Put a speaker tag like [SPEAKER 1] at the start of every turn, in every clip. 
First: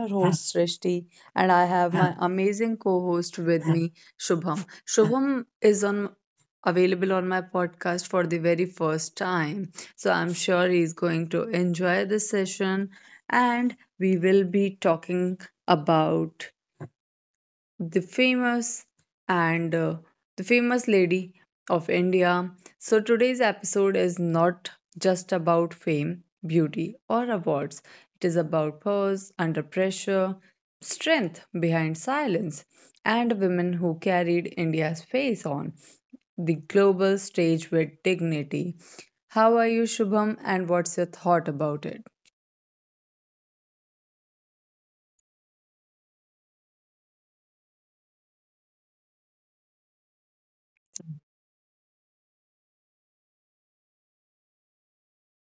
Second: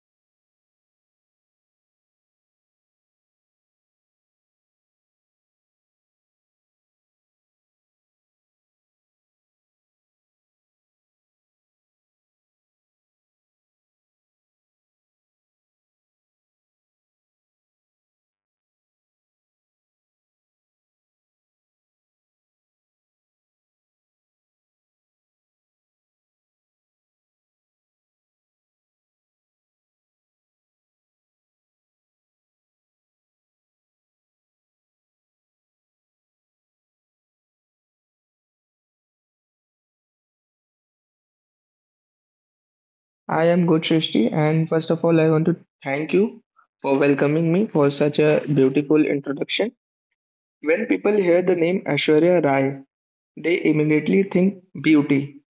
[SPEAKER 1] your host, Srishti, and I have my amazing co host with me, Shubham. Shubham is on available on my podcast for the very first time. So I'm sure he's going to enjoy the session, and we will be talking about the famous and the famous lady of India. So today's episode is not just about fame, beauty, or awards. It is about pause under pressure, strength behind silence, and women who carried India's face on the global stage with dignity. How are you, Shubham, and what's your thought about it?
[SPEAKER 2] I am good, Srishti, and first of all, I want to thank you for welcoming me for such a beautiful introduction. When people hear the name Aishwarya Rai, they immediately think beauty.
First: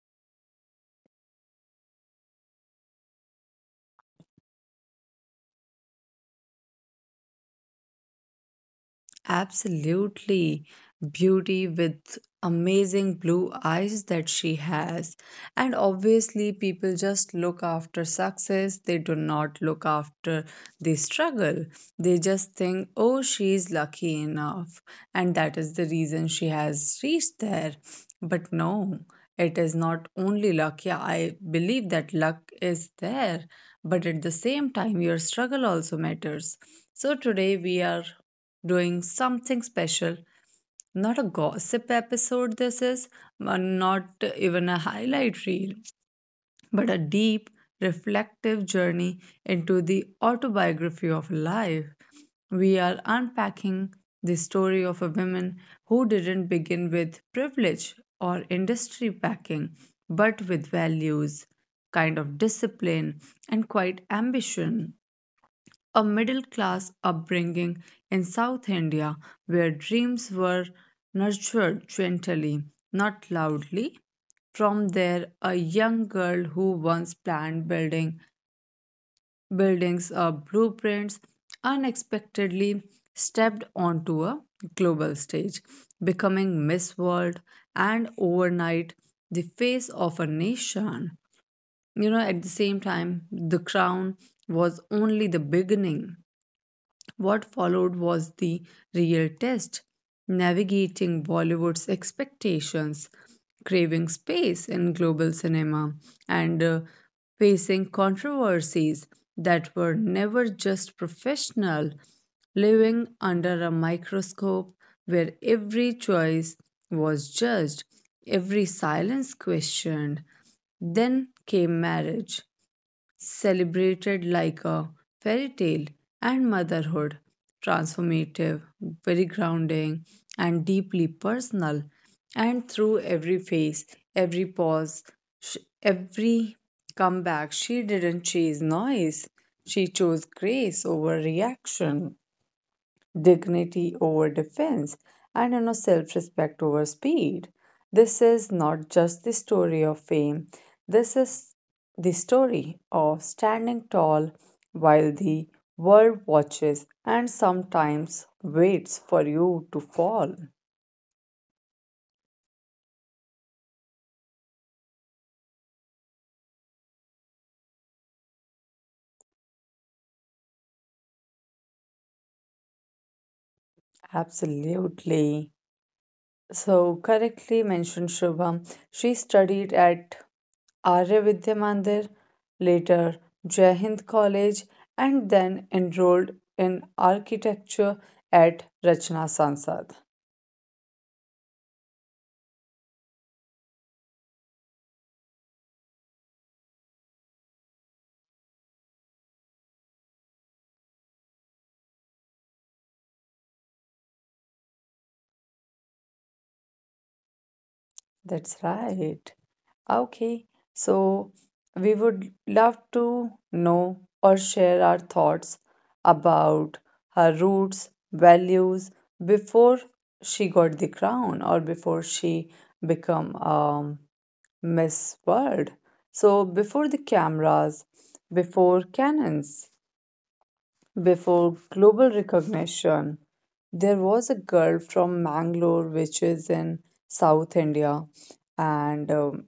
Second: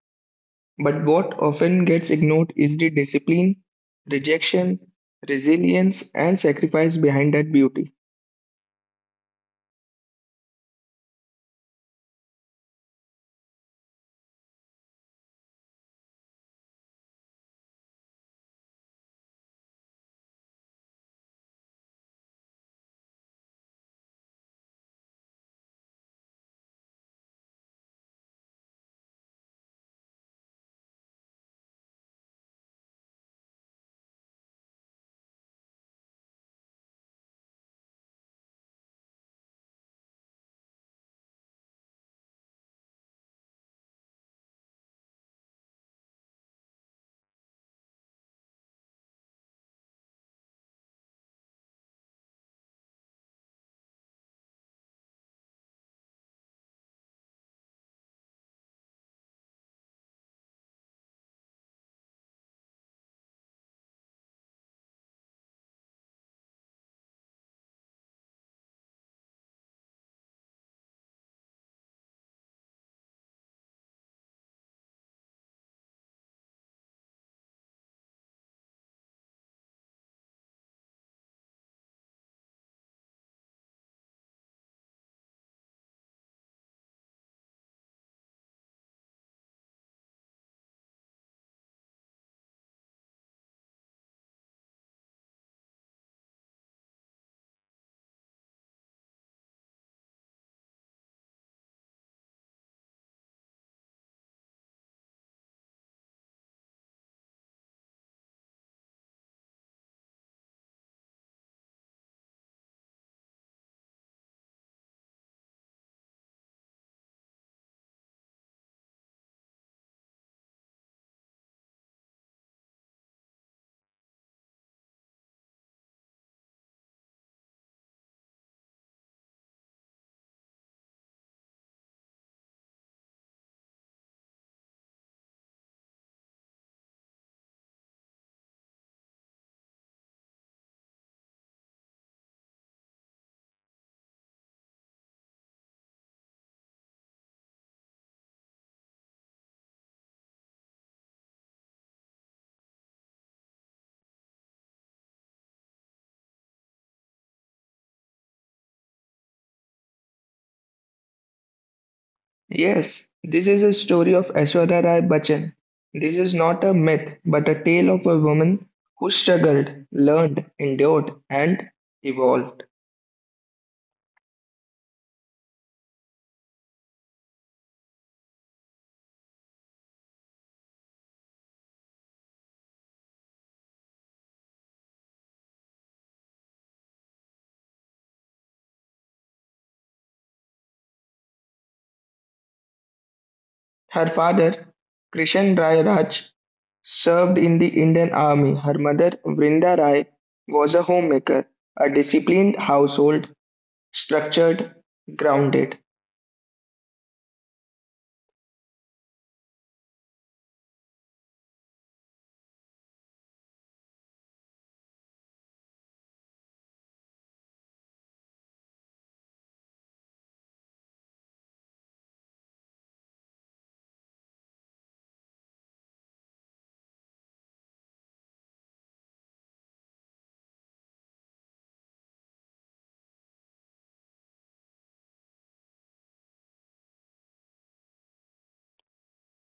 [SPEAKER 2] But what often gets ignored is the discipline, rejection, resilience, and sacrifice behind that beauty.
[SPEAKER 1] Absolutely. Beauty with amazing blue eyes that she has. And obviously, people just look after success. They do not look after the struggle. They just think, oh, she's lucky enough. And that is the reason she has reached there. But no, it is not only luck. Yeah, I believe that luck is there. But at the same time, your struggle also matters. So today we are doing something special. Not a gossip episode, this is, not even a highlight reel, but a deep, reflective journey into the autobiography of life. We are unpacking the story of a woman who didn't begin with privilege or industry backing, but with values, kind of discipline, and quite ambition, a middle class upbringing in South India where dreams were nurtured gently, not loudly. From there, a young girl who once planned building buildings or blueprints unexpectedly stepped onto a global stage, becoming Miss World and overnight the face of a nation. You know, at the same time, the crown was only the beginning. What followed was the real test, navigating Bollywood's expectations, craving space in global cinema, and facing controversies that were never just professional, living under a microscope where every choice was judged, every silence questioned. Then came marriage, celebrated like a fairy tale, and motherhood, transformative, very grounding and deeply personal. And through every phase, every pause, sh- every comeback, she didn't chase noise. She chose grace over reaction, dignity over defense, and you know, self respect over speed. This is not just the story of fame, this is the story of standing tall while the world watches and sometimes waits for you to fall.
[SPEAKER 2] Yes, this is a story of Aishwarya Rai Bachchan. This is not a myth, but a tale of a woman who struggled, learned, endured, and evolved.
[SPEAKER 1] Absolutely. So, correctly mentioned, Shubham. She studied at Arya Vidya Mandir, later Jai Hind College, and then enrolled in architecture at Rachna Sansad.
[SPEAKER 2] Her father, Krishan Rai Raj, served in the Indian Army. Her mother, Vrinda Rai, was a homemaker, a disciplined household, structured, grounded.
[SPEAKER 1] That's right. Okay, so we would love to know or share our thoughts about her roots, values before she got the crown or before she become Miss World. So, before the cameras, before cannons, before global recognition, there was a girl from Mangalore, which is in South India, and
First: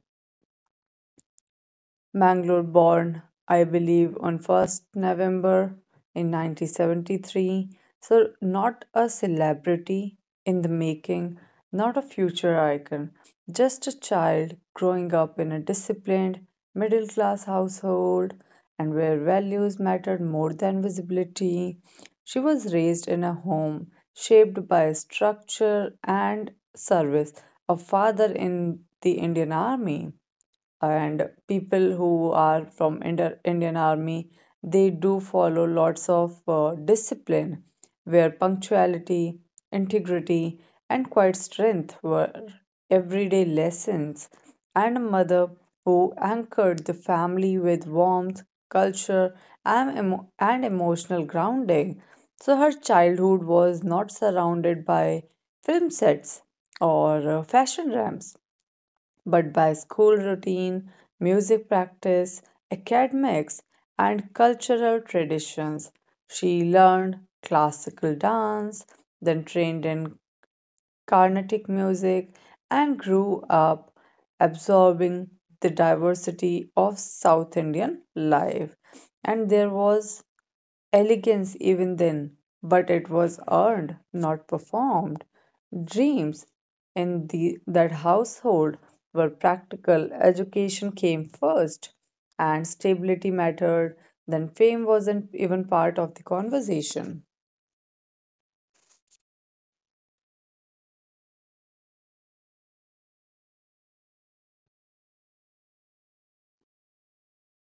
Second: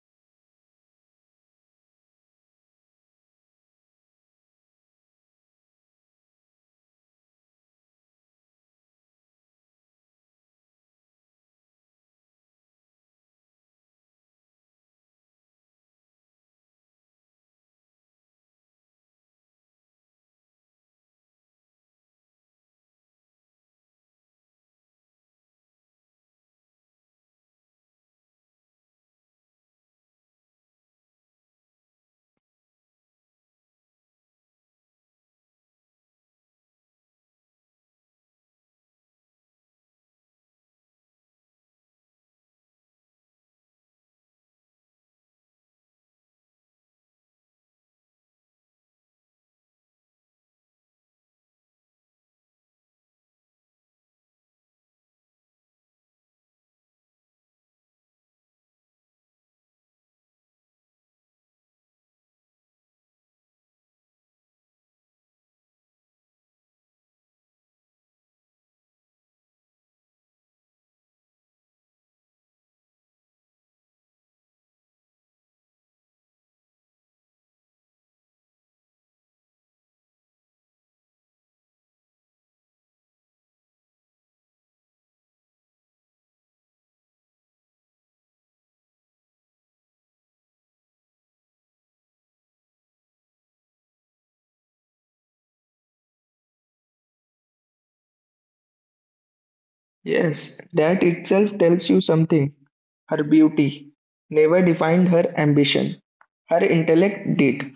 [SPEAKER 1] Mangalore born, I believe, on 1st November in 1973. So, not a celebrity in the making, not a future icon, just a child growing up in a disciplined, middle class household and where values mattered more than visibility. She was raised in a home shaped by structure and service, a father in the Indian Army, and people who are from Indian Army, they do follow lots of discipline, where punctuality, integrity, and quiet strength were everyday lessons. And a mother who anchored the family with warmth, culture, and, emotional grounding. So her childhood was not surrounded by film sets or fashion ramps, but by school routine, music practice, academics, and cultural traditions. She learned classical dance, then trained in Carnatic music, and grew up absorbing the diversity of South Indian life. And there was elegance even then, but it was earned, not performed. Dreams in that household were practical. Education came first, and stability mattered. Then fame wasn't even part of the conversation.
[SPEAKER 2] Yes, that itself tells you something. Her beauty never defined her ambition. Her intellect did.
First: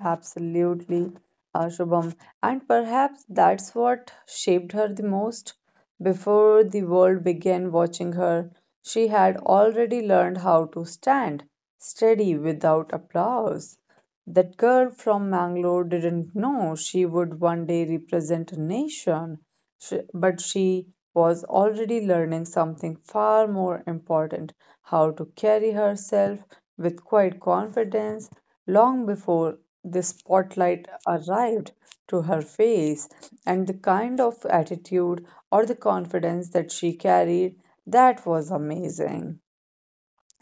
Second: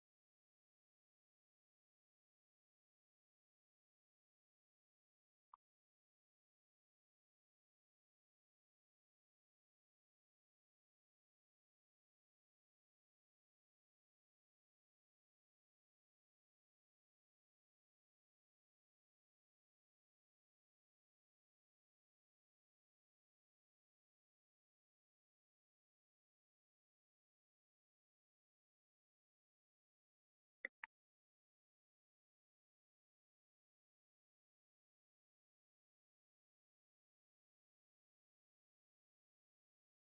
[SPEAKER 1] Absolutely, Shubham. And perhaps that's what shaped her the most. Before the world began watching her, she had already learned how to stand steady without applause. That girl from Mangalore didn't know she would one day represent a nation. Sh But she was already learning something far more important, how to carry herself with quiet confidence long before the spotlight arrived to her face. And the kind of attitude or the confidence that she carried, that was amazing.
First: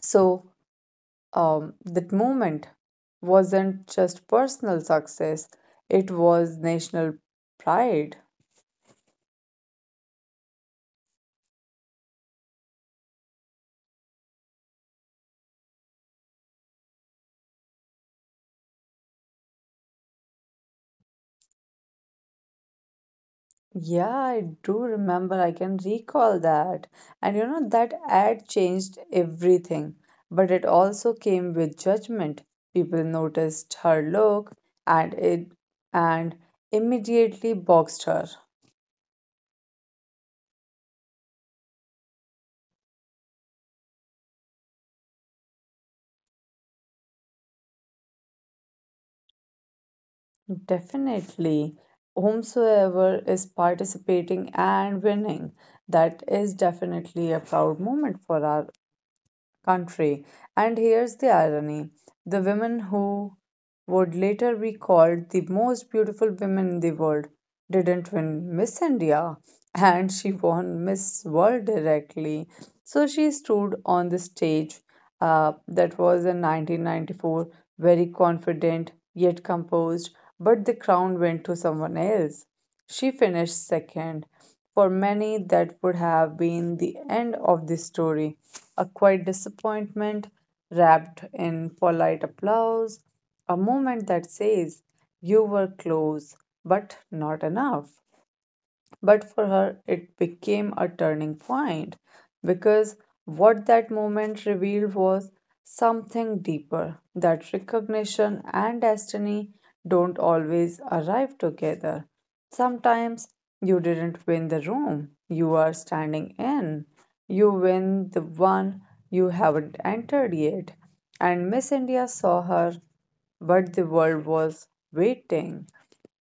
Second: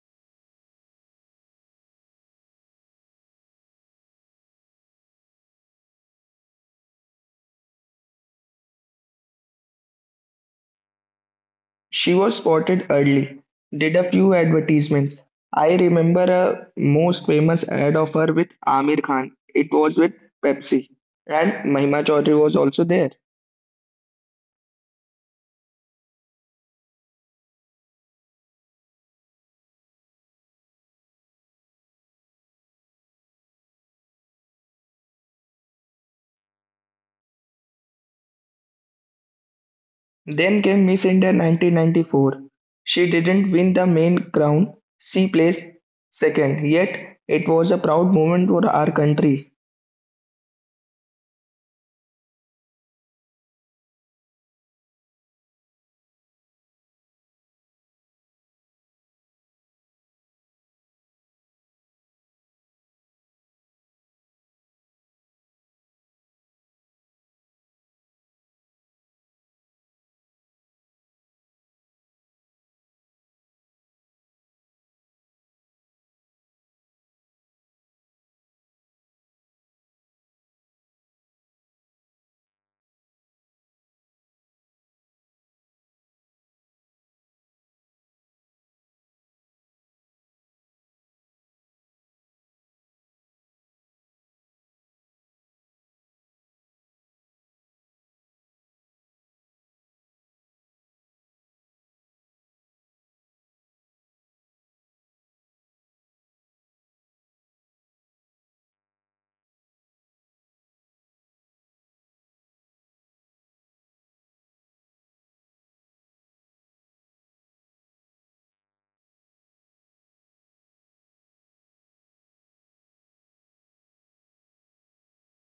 [SPEAKER 1] So, that moment wasn't just personal success, it was national pride.
[SPEAKER 2] She was spotted early, did a few advertisements. I remember a most famous ad of her with Amir Khan. It was with Pepsi, and Mahima Chaudhary was also there.
[SPEAKER 1] Yeah, I do remember. I can recall that. And you know, that ad changed everything, but it also came with judgment. People noticed her look and it and immediately boxed her.
[SPEAKER 2] Then came Miss India 1994. She didn't win the main crown, she placed second, yet it was a proud moment for our country.
[SPEAKER 1] Definitely, whomsoever is participating and winning, that is definitely a proud moment for our country. And here's the irony, the women who would later be called the most beautiful women in the world didn't win Miss India, and she won Miss World directly. So she stood on the stage, that was in 1994, very confident yet composed, but the crown went to someone else. She finished second. For many, that would have been the end of the story, a quiet disappointment wrapped in polite applause, a moment that says, "You were close, but not enough." But for her, it became a turning point, because what that moment revealed was something deeper, that recognition and destiny don't always arrive together. Sometimes you didn't win the room you are standing in, you win the one you haven't entered yet. And Miss India saw her, but the world was waiting.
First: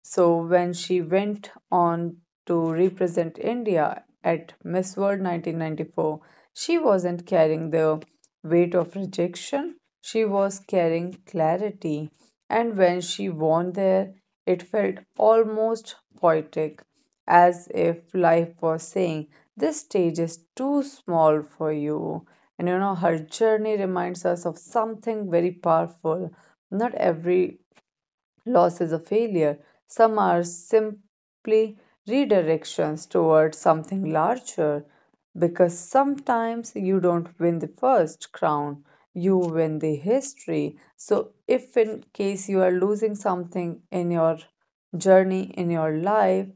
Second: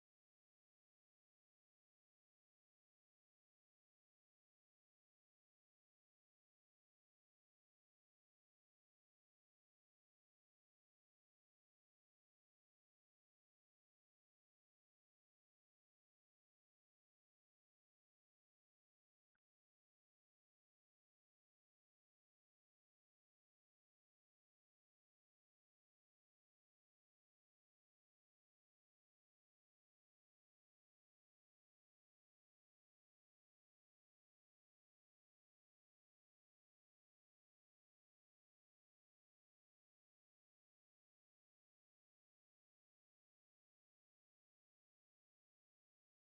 [SPEAKER 1] So when she went on to represent India at Miss World 1994, she wasn't carrying the weight of rejection, she was carrying clarity. And when she won there, it felt almost poetic, as if life was saying, "This stage is too small for you." And you know, her journey reminds us of something very powerful. Not every loss is a failure. Some are simply redirections towards something larger, because sometimes you don't win the first crown, you win the history. So, if in case you are losing something in your journey, in your life,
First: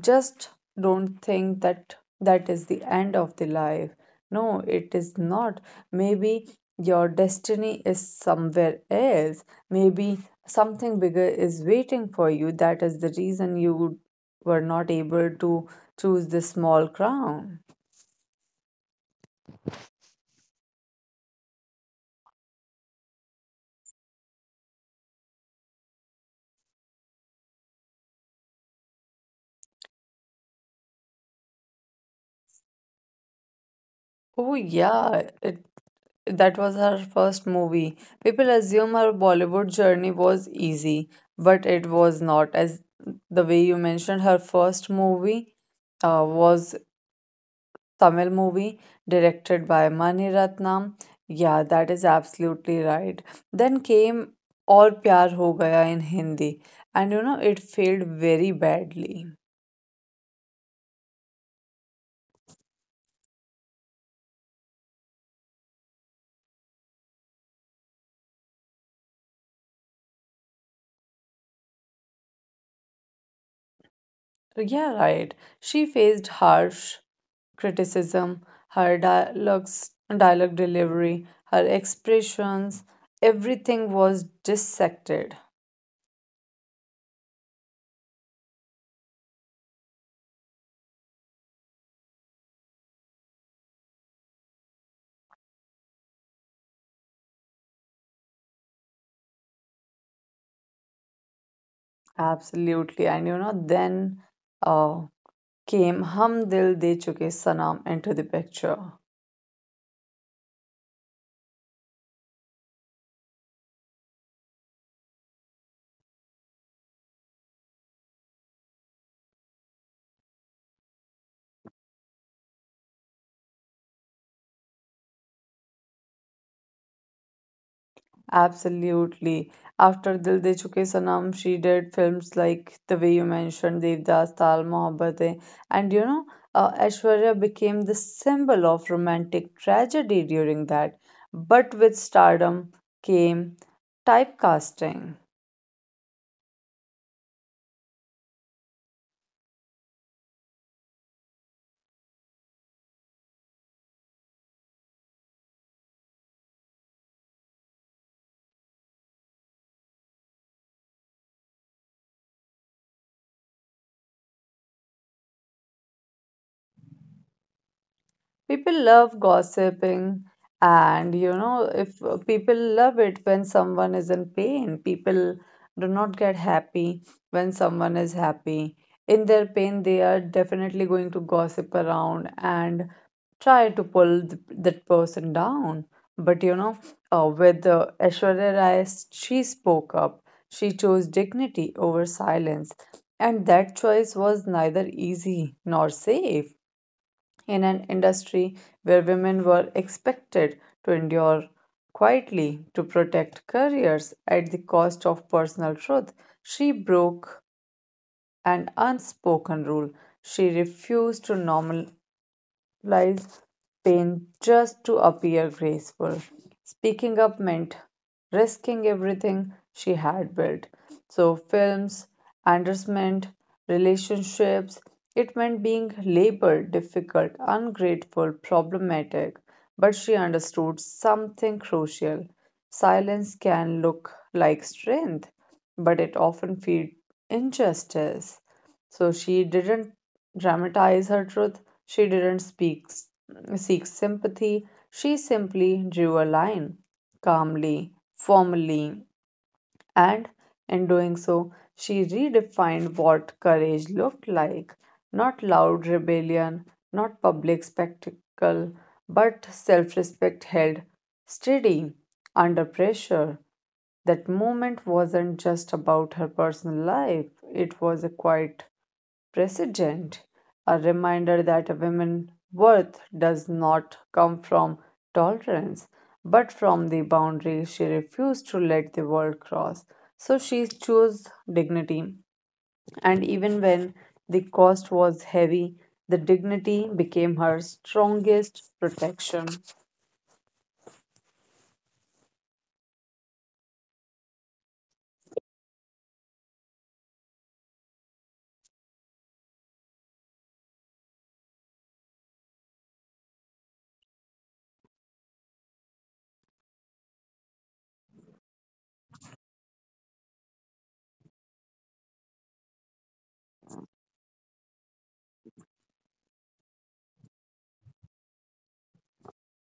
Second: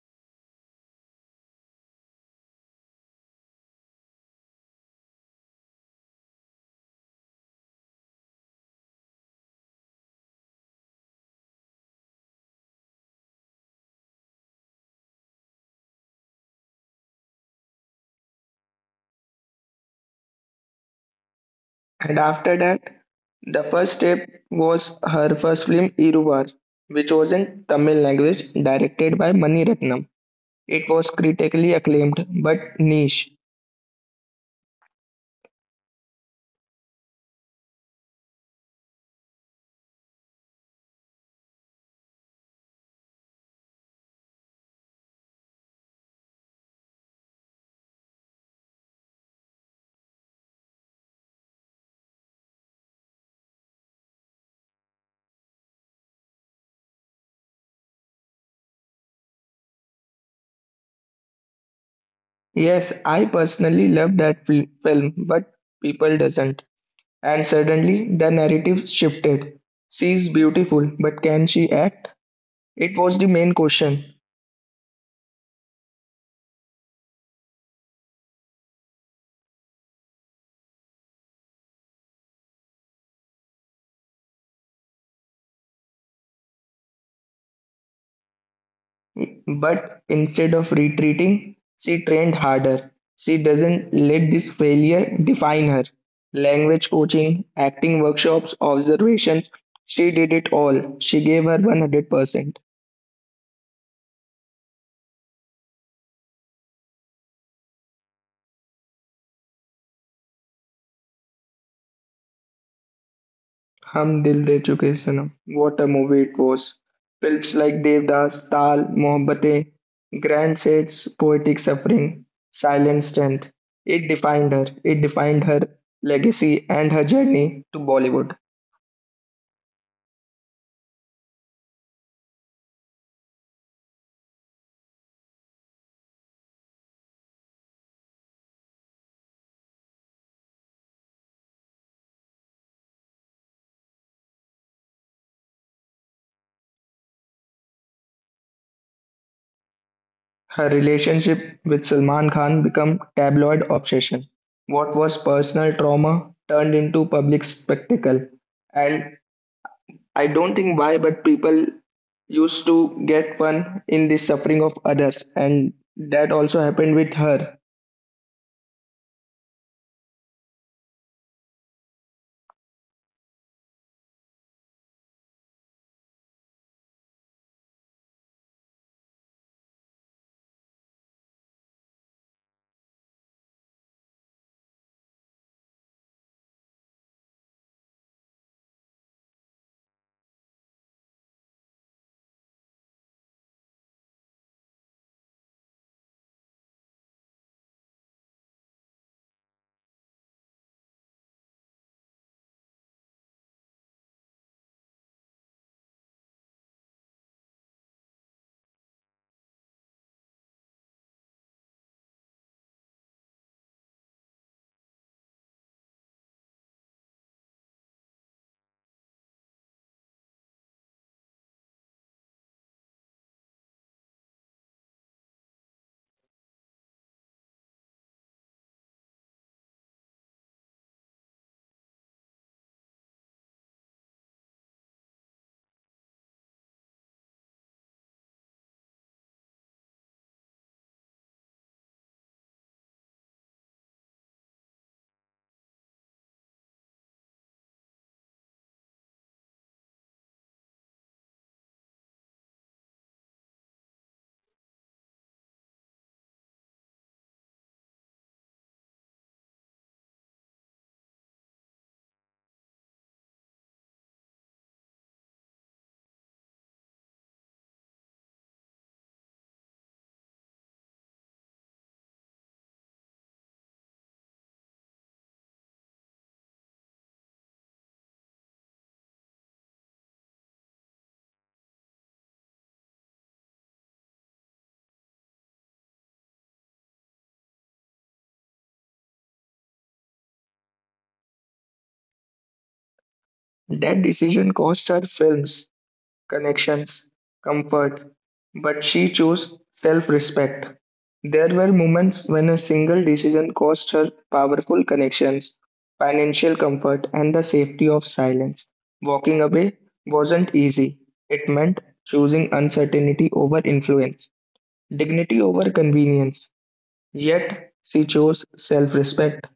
[SPEAKER 1] just don't think that that is the end of the life. No, it is not. Maybe your destiny is somewhere else. Maybe something bigger is waiting for you. That is the reason you were not able to choose this small crown.
[SPEAKER 2] And after that, the first step was her first film Iruvar, which was in Tamil language, directed by Mani Ratnam. It was critically acclaimed, but niche.
[SPEAKER 1] Oh yeah, it that was her first movie. People assume her Bollywood journey was easy, but it was not. As the way you mentioned, her first movie was Tamil movie directed by Mani Ratnam. Yeah, that is absolutely right. Then came Aur Pyar Ho Gaya in Hindi, and you know, it failed very badly.
[SPEAKER 2] Yes, I personally love that film, but people doesn't. And suddenly the narrative shifted. She's beautiful, but can she act? It was the main question.
[SPEAKER 1] Yeah, right. She faced harsh criticism, her dialogues, dialogue delivery, her expressions, everything was dissected.
[SPEAKER 2] But instead of retreating, she trained harder. She doesn't let this failure define her. Language coaching, acting workshops, observations, she did it all. She gave her 100%.
[SPEAKER 1] Absolutely. And you know, then uh, came Hum Dil De Chuke Sanam into the picture.
[SPEAKER 2] Hum Dil De Chuke Sanam. What a movie it was. Films like Devdas, Taal, Mohabbatein, Grand Shades, Poetic Suffering, Silent Strength. It defined her. It defined her legacy and her journey to Bollywood.
[SPEAKER 1] Absolutely. After Dil De Chuke Sanam, she did films like the way you mentioned, Devdas, Taal, Mohabbatein, and you know, Aishwarya became the symbol of romantic tragedy during that. But with stardom came typecasting.
[SPEAKER 2] Her relationship with Salman Khan became tabloid obsession. What was personal trauma turned into public spectacle, and I don't think why, but people used to get fun in the suffering of others, and that also happened with her.
[SPEAKER 1] People love gossiping, and you know, if people love it when someone is in pain, people do not get happy when someone is happy. In their pain they are definitely going to gossip around and try to pull that person down. But you know, with Aishwarya Rai, she spoke up. She chose dignity over silence, and that choice was neither easy nor safe in an industry where women were expected to endure quietly, to protect careers at the cost of personal truth. She broke an unspoken rule. She refused to normal lies pain just to appear graceful. Speaking up meant risking everything she had built. So, films, endorsement, relationships, it meant being labeled difficult, ungrateful, problematic. But she understood something crucial. Silence can look like strength, but it often feeds injustice. So she didn't dramatize her truth. She didn't speak, seek sympathy. She simply drew a line, calmly, formally, and in doing so, she redefined what courage looked like. Not loud rebellion, not public spectacle, but self respect held steady under pressure. That moment wasn't just about her personal life, it was a quiet precedent, a reminder that a woman's worth does not come from tolerance, but from the boundaries she refused to let the world cross. So she chose dignity, and even when the cost was heavy, the dignity became her strongest protection.
[SPEAKER 2] That decision cost her films, connections, comfort, but she chose self respect. There were moments when a single decision cost her powerful connections, financial comfort, and the safety of silence. Walking away wasn't easy. It meant choosing uncertainty over influence, dignity over convenience, yet she chose self respect,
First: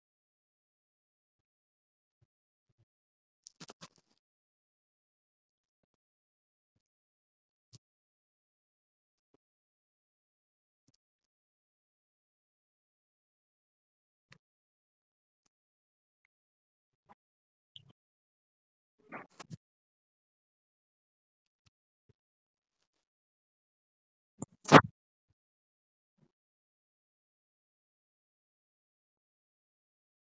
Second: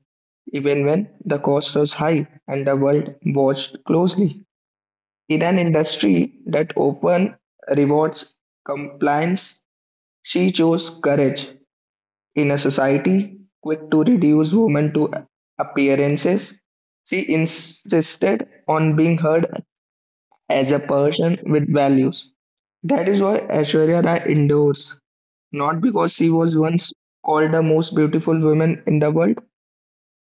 [SPEAKER 2] even when the cost was high and the world watched closely. In an industry that often rewards compliance, she chose courage. In a society quick to reduce women to appearances, she insisted on being heard as a person with values. That is why Aishwarya Rai endures, not because she was once called the most beautiful woman in the world,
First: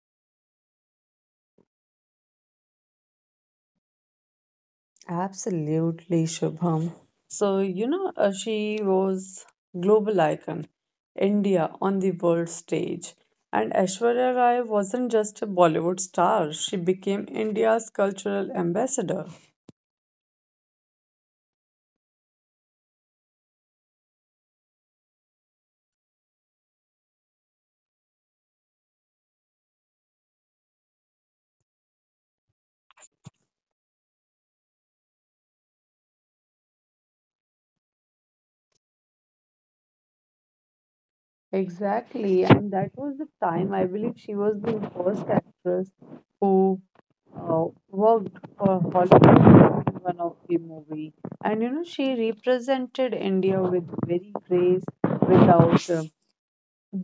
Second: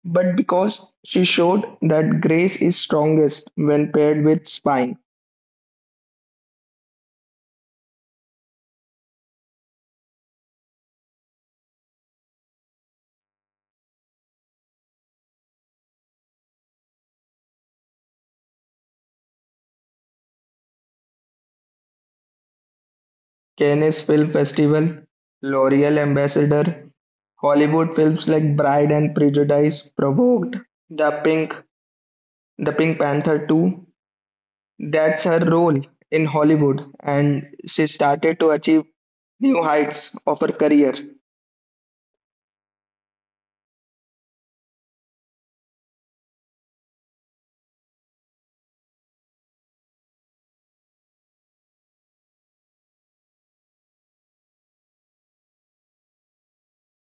[SPEAKER 2] but because she showed that grace is strongest when paired with spine.
[SPEAKER 1] Absolutely, Shubham. So, you know, she was global icon, India on the world stage. And Aishwarya Rai wasn't just a Bollywood star, she became India's cultural ambassador.
[SPEAKER 2] Cannes Film Festival, L'Oreal Ambassador, Hollywood films like Bride and Prejudice provoked the Pink, the Pink Panther 2. That's her role in Hollywood, and she started to achieve new heights of her career.
[SPEAKER 1] Exactly, and that was the time I believe she was the first actress who worked for Hollywood in one of the movie, and you know, she represented India with very grace, without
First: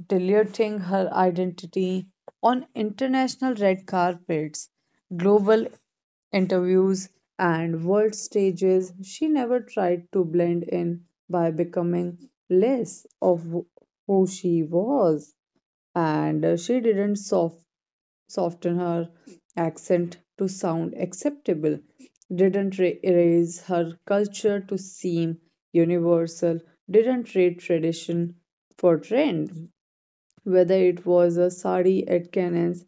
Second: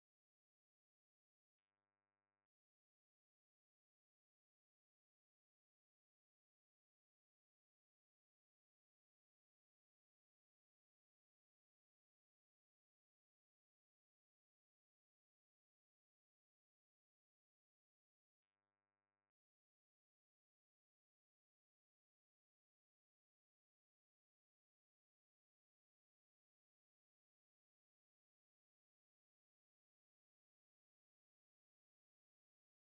[SPEAKER 1] diluting her identity on international red carpets, global interviews, and world stages. She never tried to blend in by becoming less of who she was, and she didn't soft, soften her accent to sound acceptable, didn't erase her culture to seem universal, didn't trade tradition for trend. Whether it was a sari at Cannon's,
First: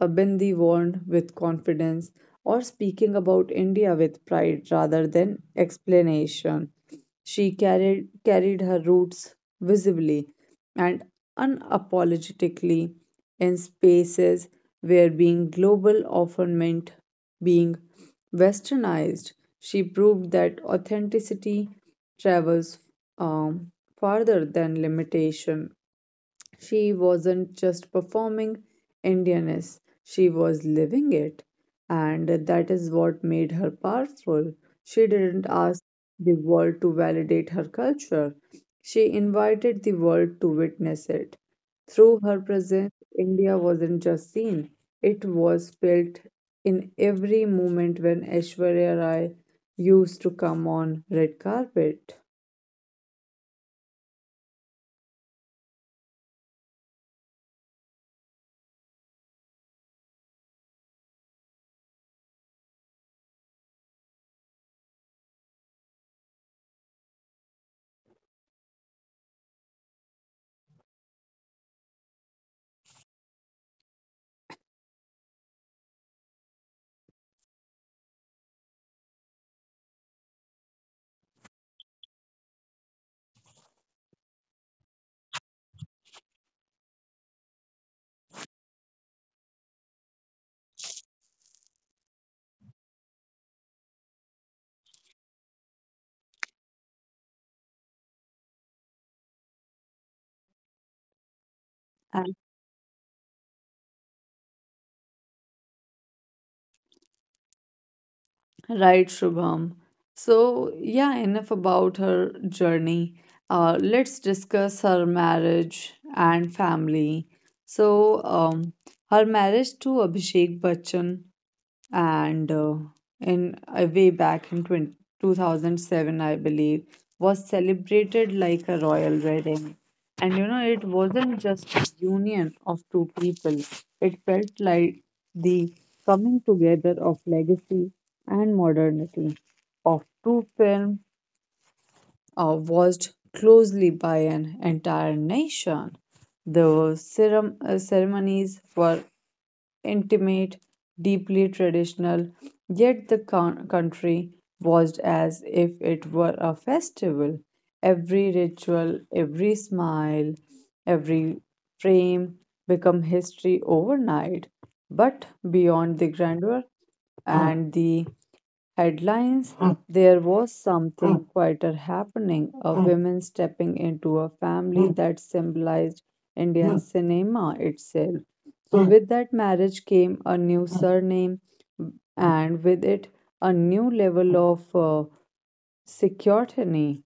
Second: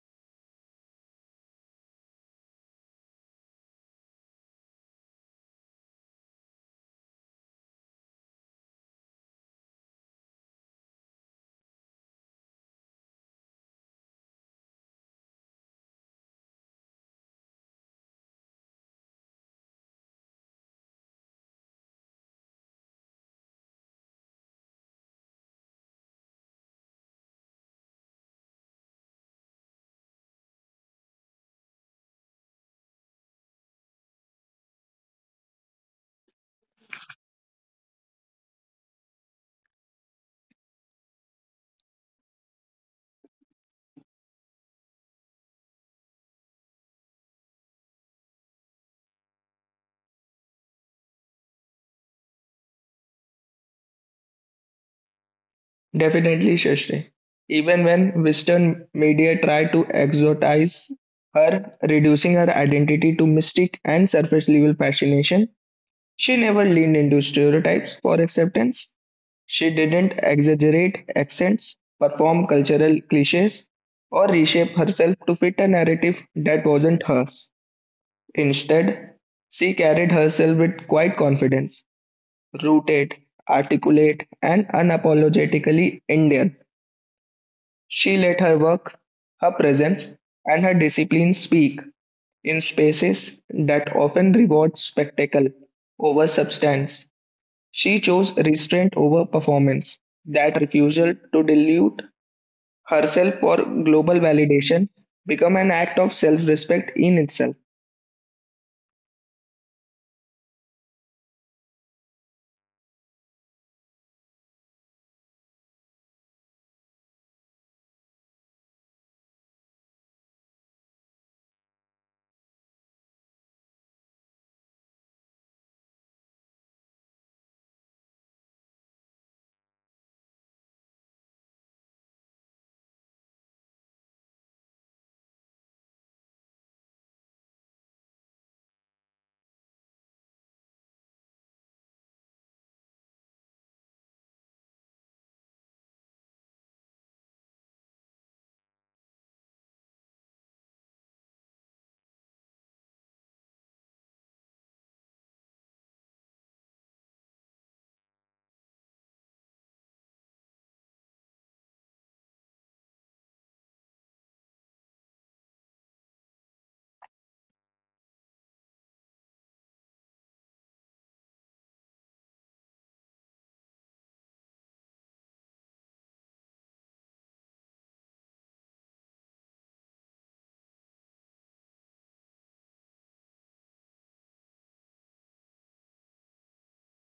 [SPEAKER 1] a bindi worn with confidence, or speaking about India with pride rather than explanation, she carried her roots visibly and unapologetically in spaces where being global often meant being westernized. She proved that authenticity travels um, farther than limitation. She wasn't just performing Indianness, she was living it. And that is what made her powerful. She didn't ask the world to validate her culture, she invited the world to witness it. Through her presence, India wasn't just seen, it was felt in every moment when Aishwarya Rai used to come on red carpet.
[SPEAKER 2] Definitely, Shashri. Even when Western media try to exotize her, reducing her identity to mystic and surface level fascination, she never leaned into stereotypes for acceptance. She didn't exaggerate accents, perform cultural cliches, or reshape herself to fit a narrative that wasn't hers. Instead, she carried herself with quiet confidence, rooted, articulate, and unapologetically Indian. She let her work, her presence, and her discipline speak in spaces that often reward spectacle over substance. She chose restraint over performance. That refusal to dilute herself for global validation became an act of self respect in itself.
[SPEAKER 1] Right, Shubham. So, yeah, enough about her journey. Let's discuss her marriage and family. So, um, Her marriage to Abhishek Bachchan and in way back in 2007, I believe, was celebrated like a royal wedding. And you know, it wasn't just a union of two people, it felt like the coming together of legacy and modernity, of two films watched closely by an entire nation. The ceremonies were intimate, deeply traditional, yet the country was as if it were a festival. Every ritual, every smile, every frame become history overnight. But beyond the grandeur and the headlines, there was something quieter happening, a woman stepping into a family that symbolized Indian cinema itself. So, with that marriage came a new surname, and with it, a new level of security.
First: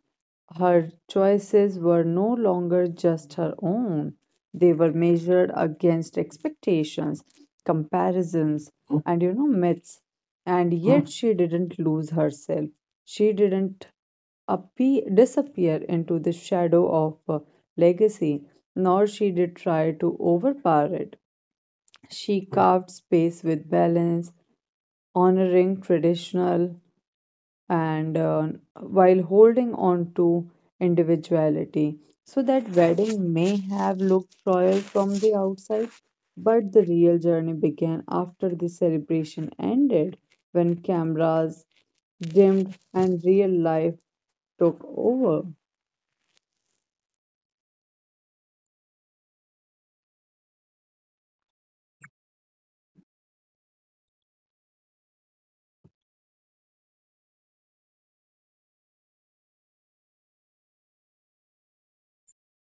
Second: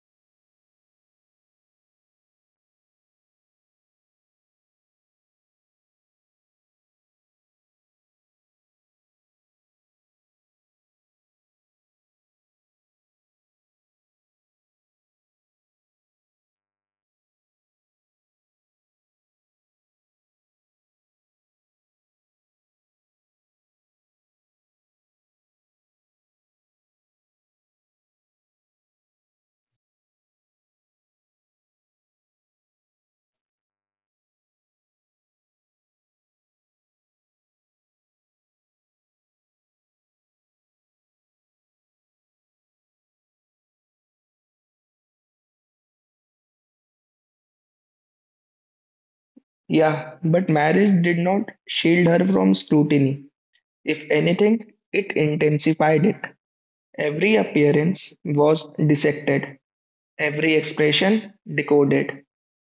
[SPEAKER 1] Her choices were no longer just her own, they were measured against expectations, comparisons, and you know, myths. And yet, she didn't lose herself. She didn't disappear into the shadow of legacy, nor she did try to overpower it. She carved space with balance, honoring traditional and while holding on to individuality. So that wedding may have looked royal from the outside, but the real journey began after the celebration ended, when cameras dimmed and real life took over.
[SPEAKER 2] Yeah, but marriage did not shield her from scrutiny. If anything, it intensified it. Every appearance was dissected, every expression decoded,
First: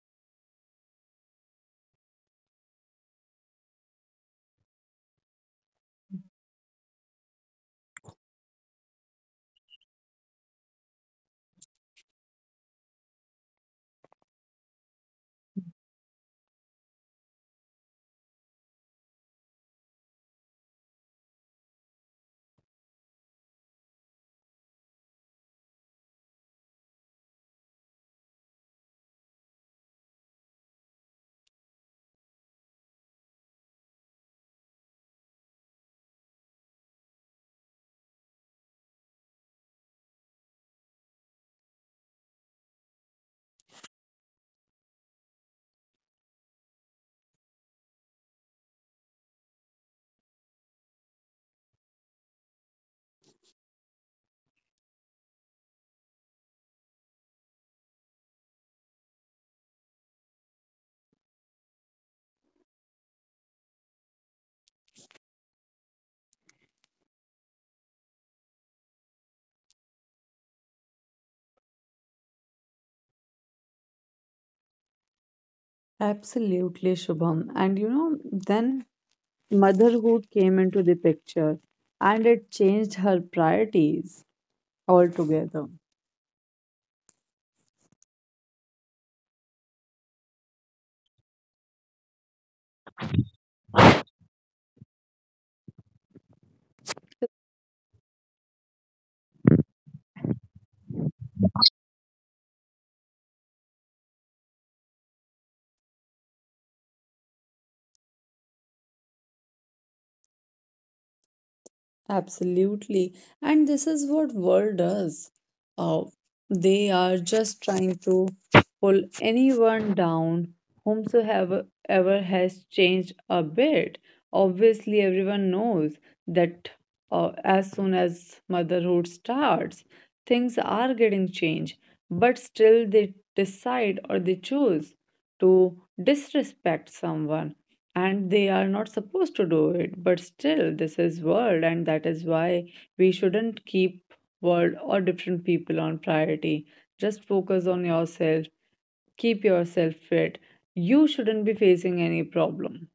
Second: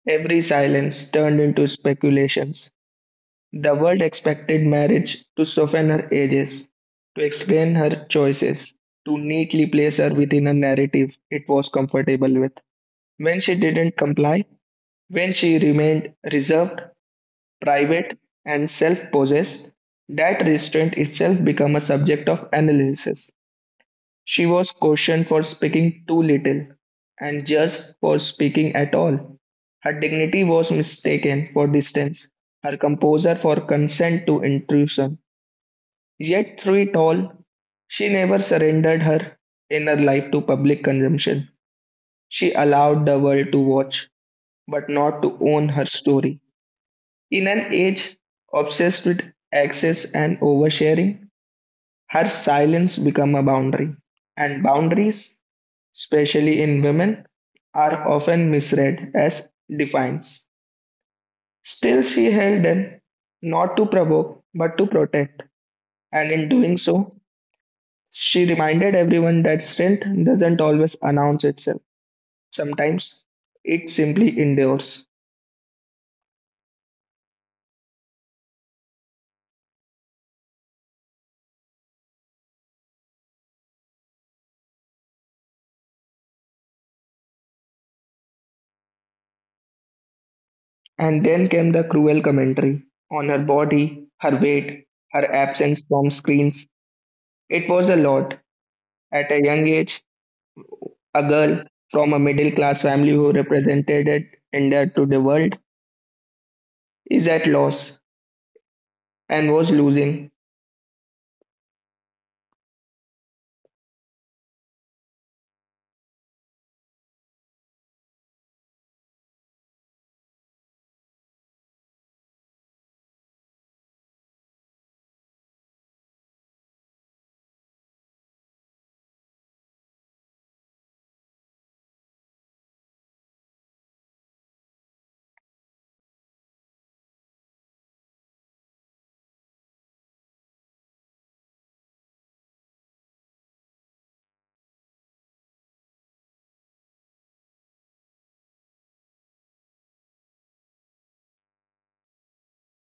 [SPEAKER 2] every silence turned into speculations. The world expected marriage to soften her edges, to explain her choices, to neatly place her within a narrative it was comfortable with. When she didn't comply, when she remained reserved, private, and self possessed, that restraint itself became a subject of analysis. She was cautioned for speaking too little, and just for speaking at all. Her dignity was mistaken for distance, her composure for consent to intrusion. Yet, through it all, she never surrendered her inner life to public consumption. She allowed the world to watch, but not to own her story. In an age obsessed with excess and oversharing, her silence become a boundary, and boundaries, especially in women, are often misread as defines. Still, she held them not to provoke but to protect, and in doing so, she reminded everyone that strength doesn't always announce itself. Sometimes it simply endures.
[SPEAKER 1] Absolutely, Shubham. And you know, then motherhood came into the picture and it changed her priorities altogether.
[SPEAKER 2] And then came the cruel commentary on her body, her weight, her absence from screens. It was a lot. At a young age, a girl from a middle class family who represented India to the world, is at loss and was losing.
[SPEAKER 1] Absolutely. And this is what world does. Uh, they are just trying to pull anyone down whomsoever ever has changed a bit. Obviously, everyone knows that as soon as motherhood starts, things are getting changed, but still they decide or they choose to disrespect someone, and they are not supposed to do it, but still this is world, and that is why we shouldn't keep world or different people on priority. Just focus on yourself, keep yourself fit, you shouldn't be facing any problem.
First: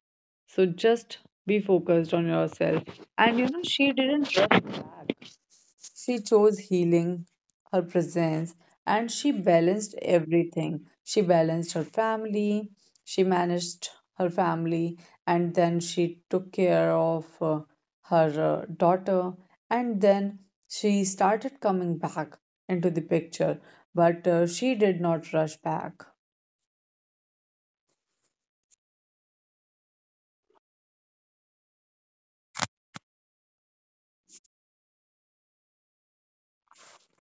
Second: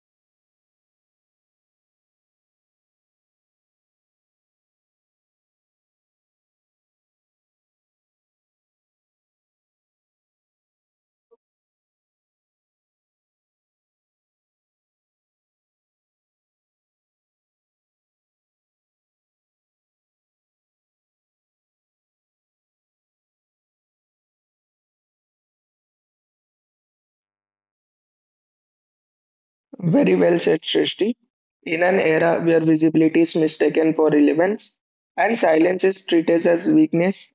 [SPEAKER 1] So just be focused on yourself. And you know, she didn't rush back, she chose healing, her presence, and she balanced everything. She balanced her family, she managed her family, and then she took care of her daughter, and then she started coming back into the picture, but she did not rush back.
[SPEAKER 2] Very well said, Srishti. In an era where visibility is mistaken for relevance and silence is treated as weakness,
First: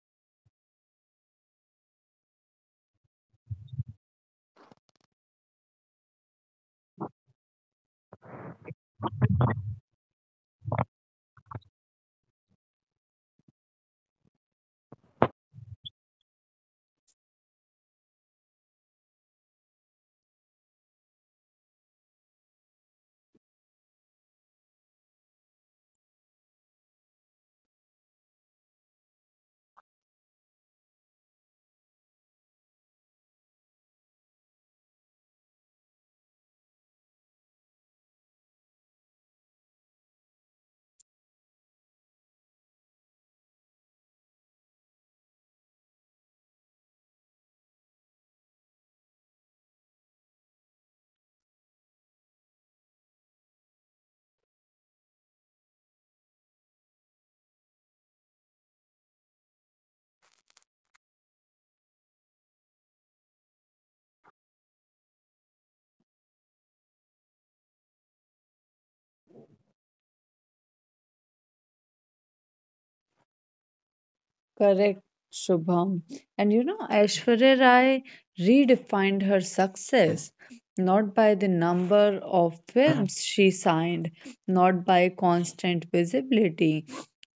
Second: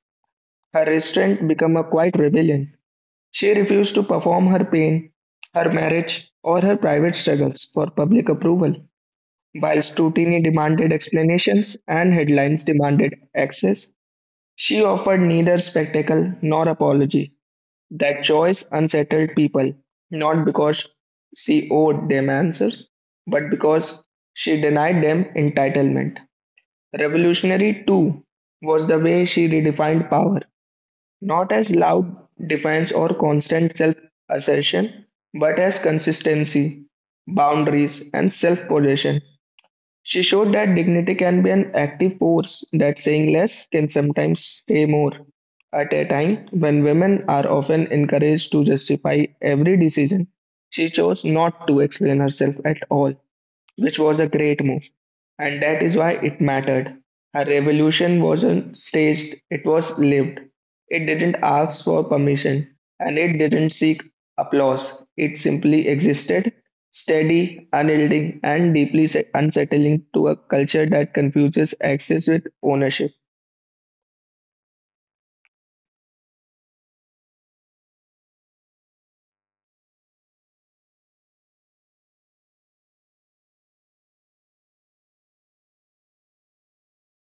[SPEAKER 2] her restraint became a quiet rebellion. She refused to perform her pain, her marriage, or her private struggles for public approval. While scrutiny demanded explanations and headlines demanded access, she offered neither spectacle nor apology. That choice unsettled people, not because she owed them answers, but because she denied them entitlement. Revolutionary, too, was the way she redefined power, not as loud defense or constant self assertion, but as consistency, boundaries, and self possession. She showed that dignity can be an active force, that saying less can sometimes say more. At a time when women are often encouraged to justify every decision, she chose not to explain herself at all, which was a great move, and that is why it mattered. Her revolution wasn't staged, it was lived. It didn't ask for permission, and it didn't seek applause. It simply existed, steady, unyielding, and deeply unsettling to a culture that confuses access with ownership.
[SPEAKER 1] Correct, Shubham. And you know, Aishwarya Rai redefined her success not by the number of films she signed, not by constant visibility,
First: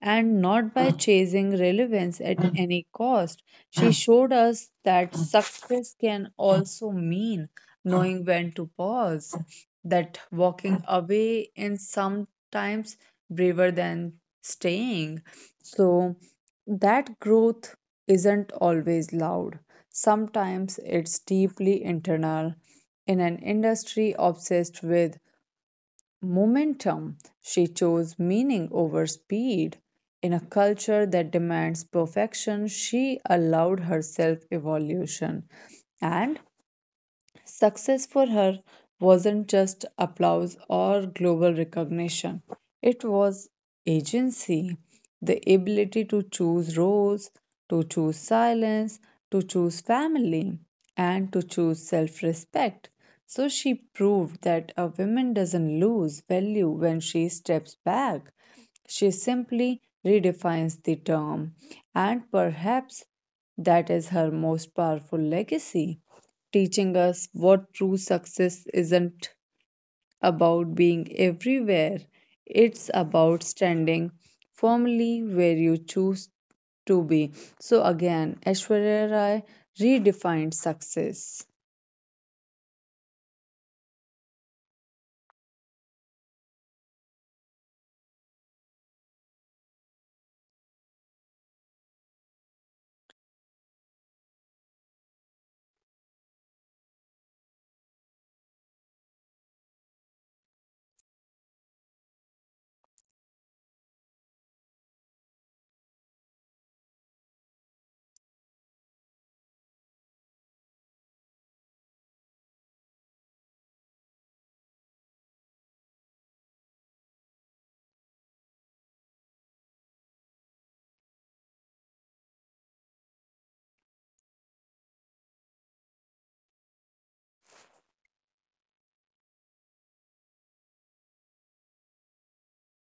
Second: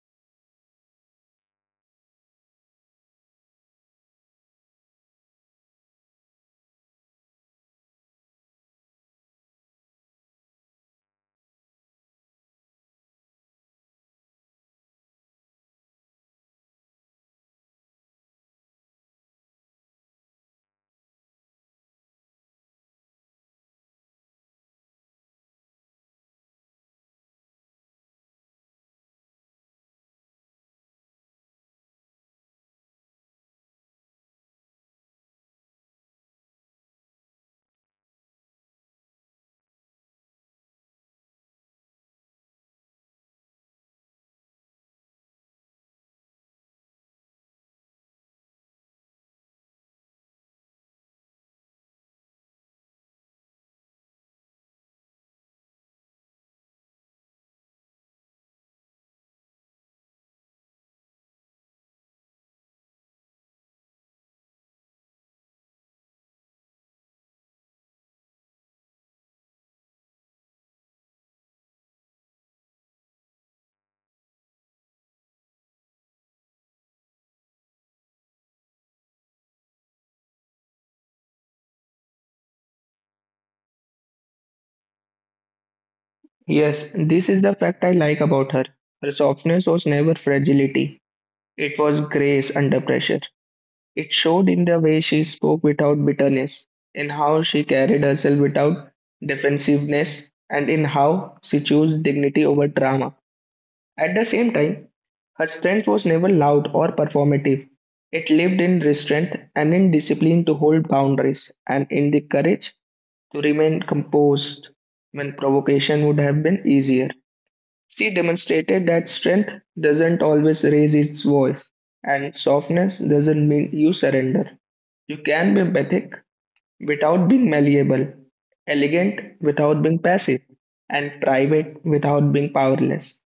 [SPEAKER 1] and not by chasing relevance at any cost. She showed us that success can also mean knowing when to pause, that walking away is sometimes braver than staying. So, that growth isn't always loud. Sometimes it's deeply internal. In an industry obsessed with momentum, she chose meaning over speed. In a culture that demands perfection, she allowed herself evolution. And success for her wasn't just applause or global recognition, it was agency, the ability to choose roles, to choose silence, to choose family, and to choose self respect. So she proved that a woman doesn't lose value when she steps back. She simply redefines the term, and perhaps that is her most powerful legacy, teaching us what true success isn't about being everywhere, it's about standing firmly where you choose to be. So, again, Aishwarya Rai redefined success.
[SPEAKER 2] Yes, this is the fact I like about her. Her softness was never fragility, it was grace under pressure. It showed in the way she spoke without bitterness, in how she carried herself without defensiveness, and in how she chose dignity over drama. At the same time, her strength was never loud or performative. It lived in restraint and in discipline to hold boundaries and in the courage to remain composed when provocation would have been easier. She demonstrated that strength doesn't always raise its voice, and softness doesn't mean you surrender. You can be empathic without being malleable, elegant without being passive, and private without being powerless.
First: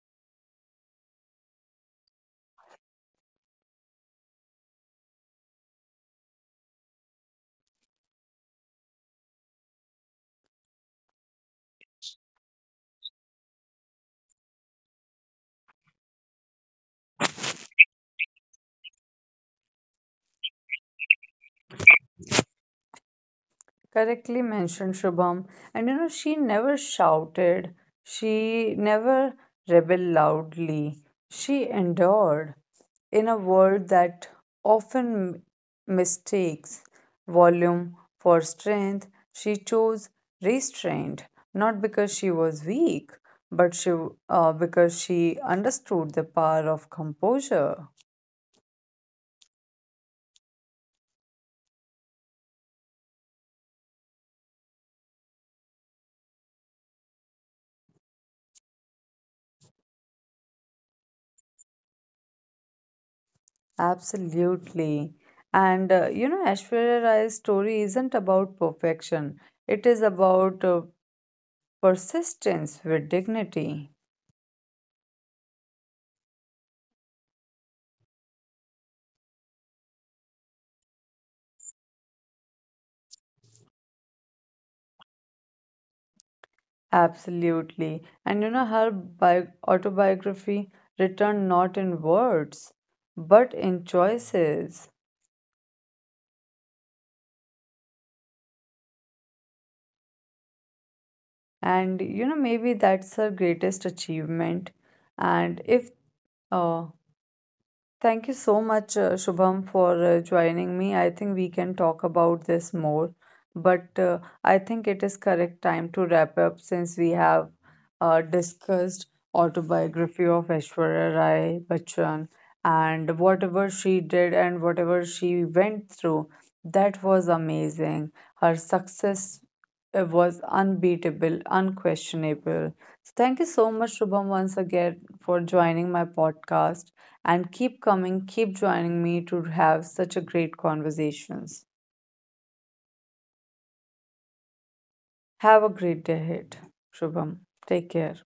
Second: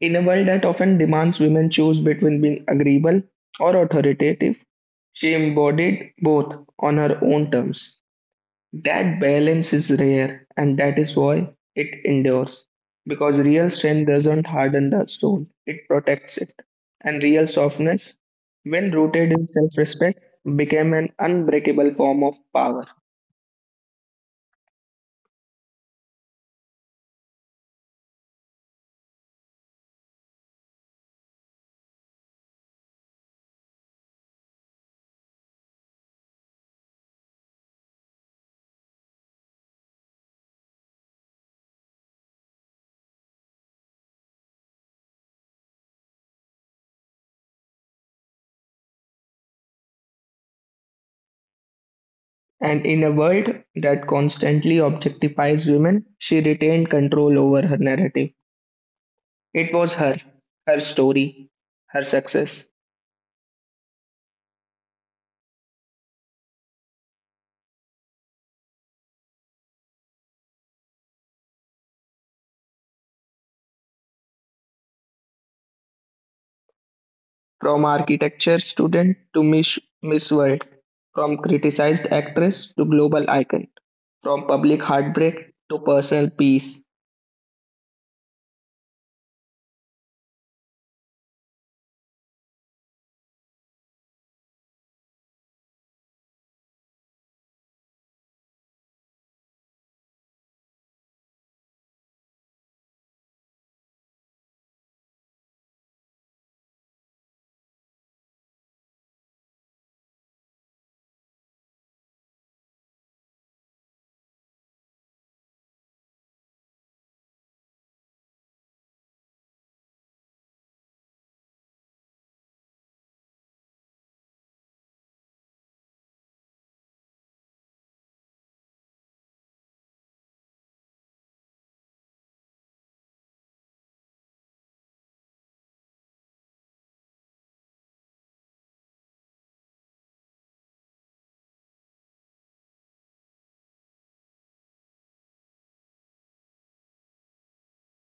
[SPEAKER 2] In a world that often demands women choose between being agreeable or authoritative, she embodied both on her own terms. That balance is rare, and that is why it endures. Because real strength doesn't harden the soul, it protects it. And real softness, when rooted in self respect, became an unbreakable form of power.
[SPEAKER 1] Correctly mentioned, Shubham. And you know, she never shouted, she never rebelled loudly, she endured in a world that often mistakes volume for strength. She chose restraint, not because she was weak, but because she understood the power of composure.
[SPEAKER 2] And in a world that constantly objectifies women, she retained control over her narrative. It was her, her story, her success,
[SPEAKER 1] Absolutely. And you know, Aishwarya Rai's story isn't about perfection, it is about persistence with dignity.
[SPEAKER 2] from architecture student to Miss World, from criticized actress to global icon, from public heartbreak to personal peace.
[SPEAKER 1] Absolutely. And you know, her autobiography written not in words, but in choices. And you know, maybe that's her greatest achievement. And if uh, Thank you so much, Shubham, for joining me. I think we can talk about this more, but I think it is correct time to wrap up, since we have discussed autobiography of Aishwarya Rai Bachchan and whatever she did and whatever she went through. That was amazing. Her success was unbeatable, unquestionable. Thank you so much, Shubham, once again, for joining my podcast, and keep coming, keep joining me to have such a great conversations. Have a great day ahead. Shubham. Take care.